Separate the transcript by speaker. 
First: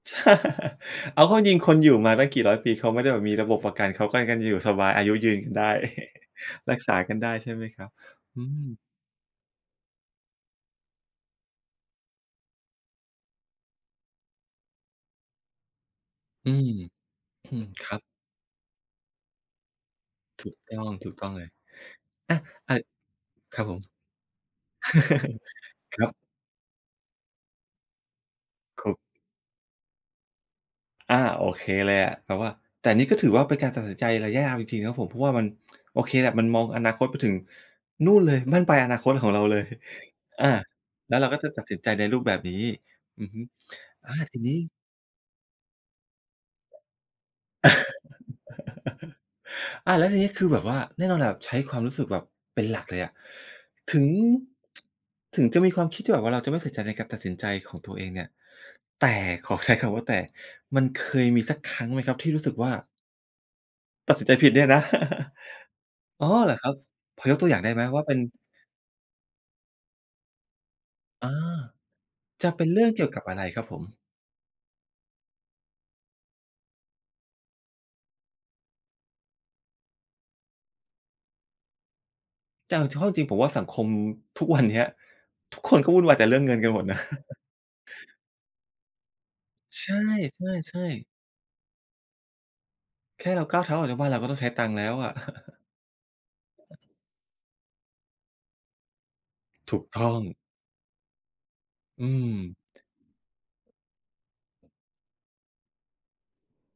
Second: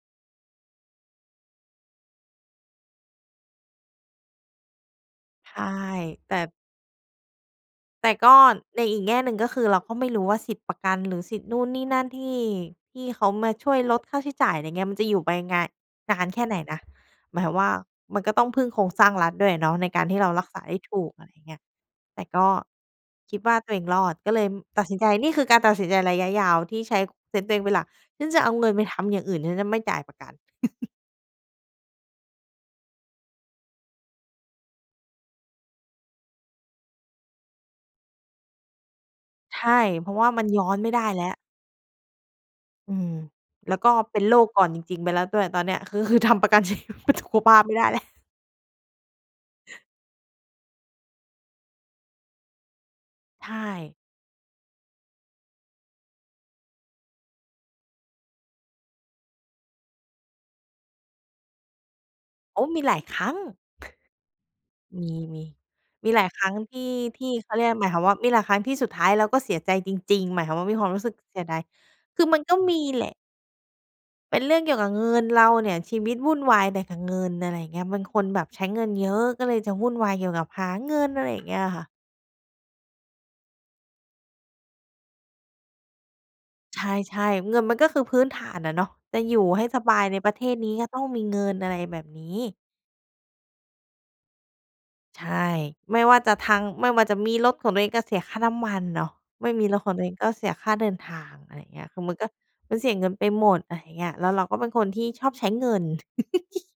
Speaker 1: เอาเข้าจริง ๆ คนอยู่มาตั้งกี่ร้อยปี เขาไม่ได้แบบมีระบบประกัน เขาก็ยังอยู่สบาย อายุยืนก
Speaker 2: ใ
Speaker 1: ั
Speaker 2: ช
Speaker 1: นไ
Speaker 2: ่
Speaker 1: ด้
Speaker 2: แต่
Speaker 1: รักษากันได้ ใช่ไหมครับ?
Speaker 2: แต่ก็
Speaker 1: อืม
Speaker 2: ในอีกแง่หนึ่ง ก็คือเราก็ไม่รู้ว่าสิทธิ์ประกันหรือสิทธิ์นู่นนี่นั่นที่ ที่เขามาช่วยลดค่าใช้จ่าย อะไรเงี้ย มันจะอยู่ไปงา นานแค่
Speaker 1: อื
Speaker 2: ไหน
Speaker 1: ม
Speaker 2: นะ หมาย
Speaker 1: อ
Speaker 2: ควา
Speaker 1: ื
Speaker 2: มว
Speaker 1: ม
Speaker 2: ่า
Speaker 1: ครับ
Speaker 2: มันก็ต้องพึ่งโครงสร้างรัฐด้วยอะเนาะ ในการที่เรารั
Speaker 1: ถ
Speaker 2: ก
Speaker 1: ู
Speaker 2: ษ
Speaker 1: ก
Speaker 2: าไ
Speaker 1: ต
Speaker 2: ด้
Speaker 1: ้อง
Speaker 2: ถู
Speaker 1: ถู
Speaker 2: ก
Speaker 1: ก
Speaker 2: อ
Speaker 1: ต
Speaker 2: ะ
Speaker 1: ้
Speaker 2: ไร
Speaker 1: องเลย
Speaker 2: เงี้ย แต่
Speaker 1: อา
Speaker 2: ก็
Speaker 1: อ
Speaker 2: คิดว่า
Speaker 1: ครับ
Speaker 2: ตั
Speaker 1: ผ
Speaker 2: วเอ
Speaker 1: ม
Speaker 2: งรอดก็เลยตัดสินใจ นี่คือการตัดสินใจ
Speaker 1: ครั
Speaker 2: ร
Speaker 1: บ
Speaker 2: ะยะยาวที่ใช้เซนส์ตัวเองเป็นหลัก ฉันจะเอาเงินไ
Speaker 1: ข
Speaker 2: ปทำ
Speaker 1: ก
Speaker 2: อย่างอื่น ฉันจะไม่จ่ายประกัน
Speaker 1: อา โอเคเลยอะ แต่ว่า แต่นี่ก็ถือว่า เป็นการตัดสินใจระยะยาวจริง ๆ นะครับผม เพราะว่ามัน โอเคแหละ มันมองอนาคตไปถึงนู่นเลย บั้นปลายอนาคตของเราเ
Speaker 2: ใ
Speaker 1: ล
Speaker 2: ช
Speaker 1: ย
Speaker 2: ่ เพราะว่ามั
Speaker 1: อ
Speaker 2: น
Speaker 1: า
Speaker 2: ย้อนไม่ได้
Speaker 1: แล้ว
Speaker 2: แล้
Speaker 1: เรา
Speaker 2: ว
Speaker 1: ก็จะตัดสินใจในรูปแบบนี้
Speaker 2: อืม
Speaker 1: อือฮึ
Speaker 2: แล้วก็
Speaker 1: อา
Speaker 2: เป็นโ
Speaker 1: ท
Speaker 2: ร
Speaker 1: ี
Speaker 2: ค
Speaker 1: นี
Speaker 2: ก่
Speaker 1: ้
Speaker 2: อนจริง ๆ ไปแล้วด้วยตอนเนี้ย คือ คือทำประกัน ชีวิตสุขภาพไม่ได้แล้ว
Speaker 1: อา แล้วทีนี้ คือแบบว่า แน่นอนแหละ ใช้ความรู้สึกแบบ เป็นหลักเลยอะ
Speaker 2: ใช่
Speaker 1: ถึง ถึงจะมีความคิดที่แบบเราจะไม่ใส่ใจในการตัดสินใจของตัวเองเนี่ย แต่ ขอใช้คำว่าแต่มันเคยมีสักครั้งไหมครับที่รู้สึ
Speaker 2: โ
Speaker 1: ก
Speaker 2: อ้!
Speaker 1: ว่า
Speaker 2: มีหลายครั้ง
Speaker 1: ตัดสินใจผิดเนี่ยนะ
Speaker 2: มี ๆ มีหล
Speaker 1: อ๋
Speaker 2: า
Speaker 1: อ
Speaker 2: ยครั
Speaker 1: เห
Speaker 2: ้
Speaker 1: ร
Speaker 2: ง
Speaker 1: อครั
Speaker 2: ท
Speaker 1: บ?
Speaker 2: ี่ ท
Speaker 1: พ
Speaker 2: ี
Speaker 1: อ
Speaker 2: ่
Speaker 1: ยกตั
Speaker 2: เข
Speaker 1: วอ
Speaker 2: า
Speaker 1: ย่
Speaker 2: เ
Speaker 1: า
Speaker 2: ร
Speaker 1: ง
Speaker 2: ี
Speaker 1: ไ
Speaker 2: ย
Speaker 1: ด
Speaker 2: ก
Speaker 1: ้ไหม
Speaker 2: หมายค
Speaker 1: ว
Speaker 2: วา
Speaker 1: ่า
Speaker 2: ม
Speaker 1: เ
Speaker 2: ว
Speaker 1: ป
Speaker 2: ่
Speaker 1: ็
Speaker 2: า
Speaker 1: น
Speaker 2: มีหลายครั้งที่สุดท้ายเราก็เสียใจจริง ๆ หมายความว่า มีความรู้สึก
Speaker 1: อ๋อ
Speaker 2: เสียดาย คือมัน
Speaker 1: จะ
Speaker 2: ก็
Speaker 1: เป็น
Speaker 2: มี
Speaker 1: เรื่องเ
Speaker 2: แ
Speaker 1: ก
Speaker 2: ห
Speaker 1: ี
Speaker 2: ล
Speaker 1: ่ยว
Speaker 2: ะ
Speaker 1: กับอะไรครับผม?
Speaker 2: เป็นเรื่องเกี่ยวกับเงินเราเนี่ย ชีวิตวุ่นวายแต่กับเงิน อะไรอย่างเงี้ย เป็นคนแบบใช้เงินเยอะ ก็เลยจะวุ่นวายเกี่ยวกับหาเงิน อะไรอย่างเงี้ยค่ะ
Speaker 1: แต่เอาเข้าจริง ๆ ผมว่า สังคมทุกวันเนี้ย ทุกคนก็วุ่นวายแต่เรื่องเงินกัน
Speaker 2: ใ
Speaker 1: หม
Speaker 2: ช
Speaker 1: ดนะ
Speaker 2: ่ ๆ เงินมันก็คือพื้นฐานอะเนาะ จะอยู่ให้ส
Speaker 1: ใช
Speaker 2: บายในประเทศนี้
Speaker 1: ่
Speaker 2: ก็ต้
Speaker 1: ๆ
Speaker 2: อ
Speaker 1: ๆ
Speaker 2: งมีเงิน อะไรแบบนี้
Speaker 1: แค่เราก้าวเท้าออกจากบ้านเราก็ต้องใช้ตังค์แล้วอะ
Speaker 2: ใช่ ไม่ว่าจะทาง ไม่ว่าจะมีรถของตัวเองก็เสียค่าน้ำมันเนาะ ไม่มี
Speaker 1: ถ
Speaker 2: ร
Speaker 1: ู
Speaker 2: ถ
Speaker 1: ก
Speaker 2: ของต
Speaker 1: ต
Speaker 2: ัวเอ
Speaker 1: ้อ
Speaker 2: ง
Speaker 1: ง
Speaker 2: ก็เสียค่าเดินทาง อะไรอย่างเงี้ย คื
Speaker 1: อ
Speaker 2: อ
Speaker 1: ื
Speaker 2: มันก็
Speaker 1: ม
Speaker 2: มันเสียเงินไปหมด อะไรอย่างเงี้ย แล้วเราก็เป็นคนที่ชอบใช้เงิน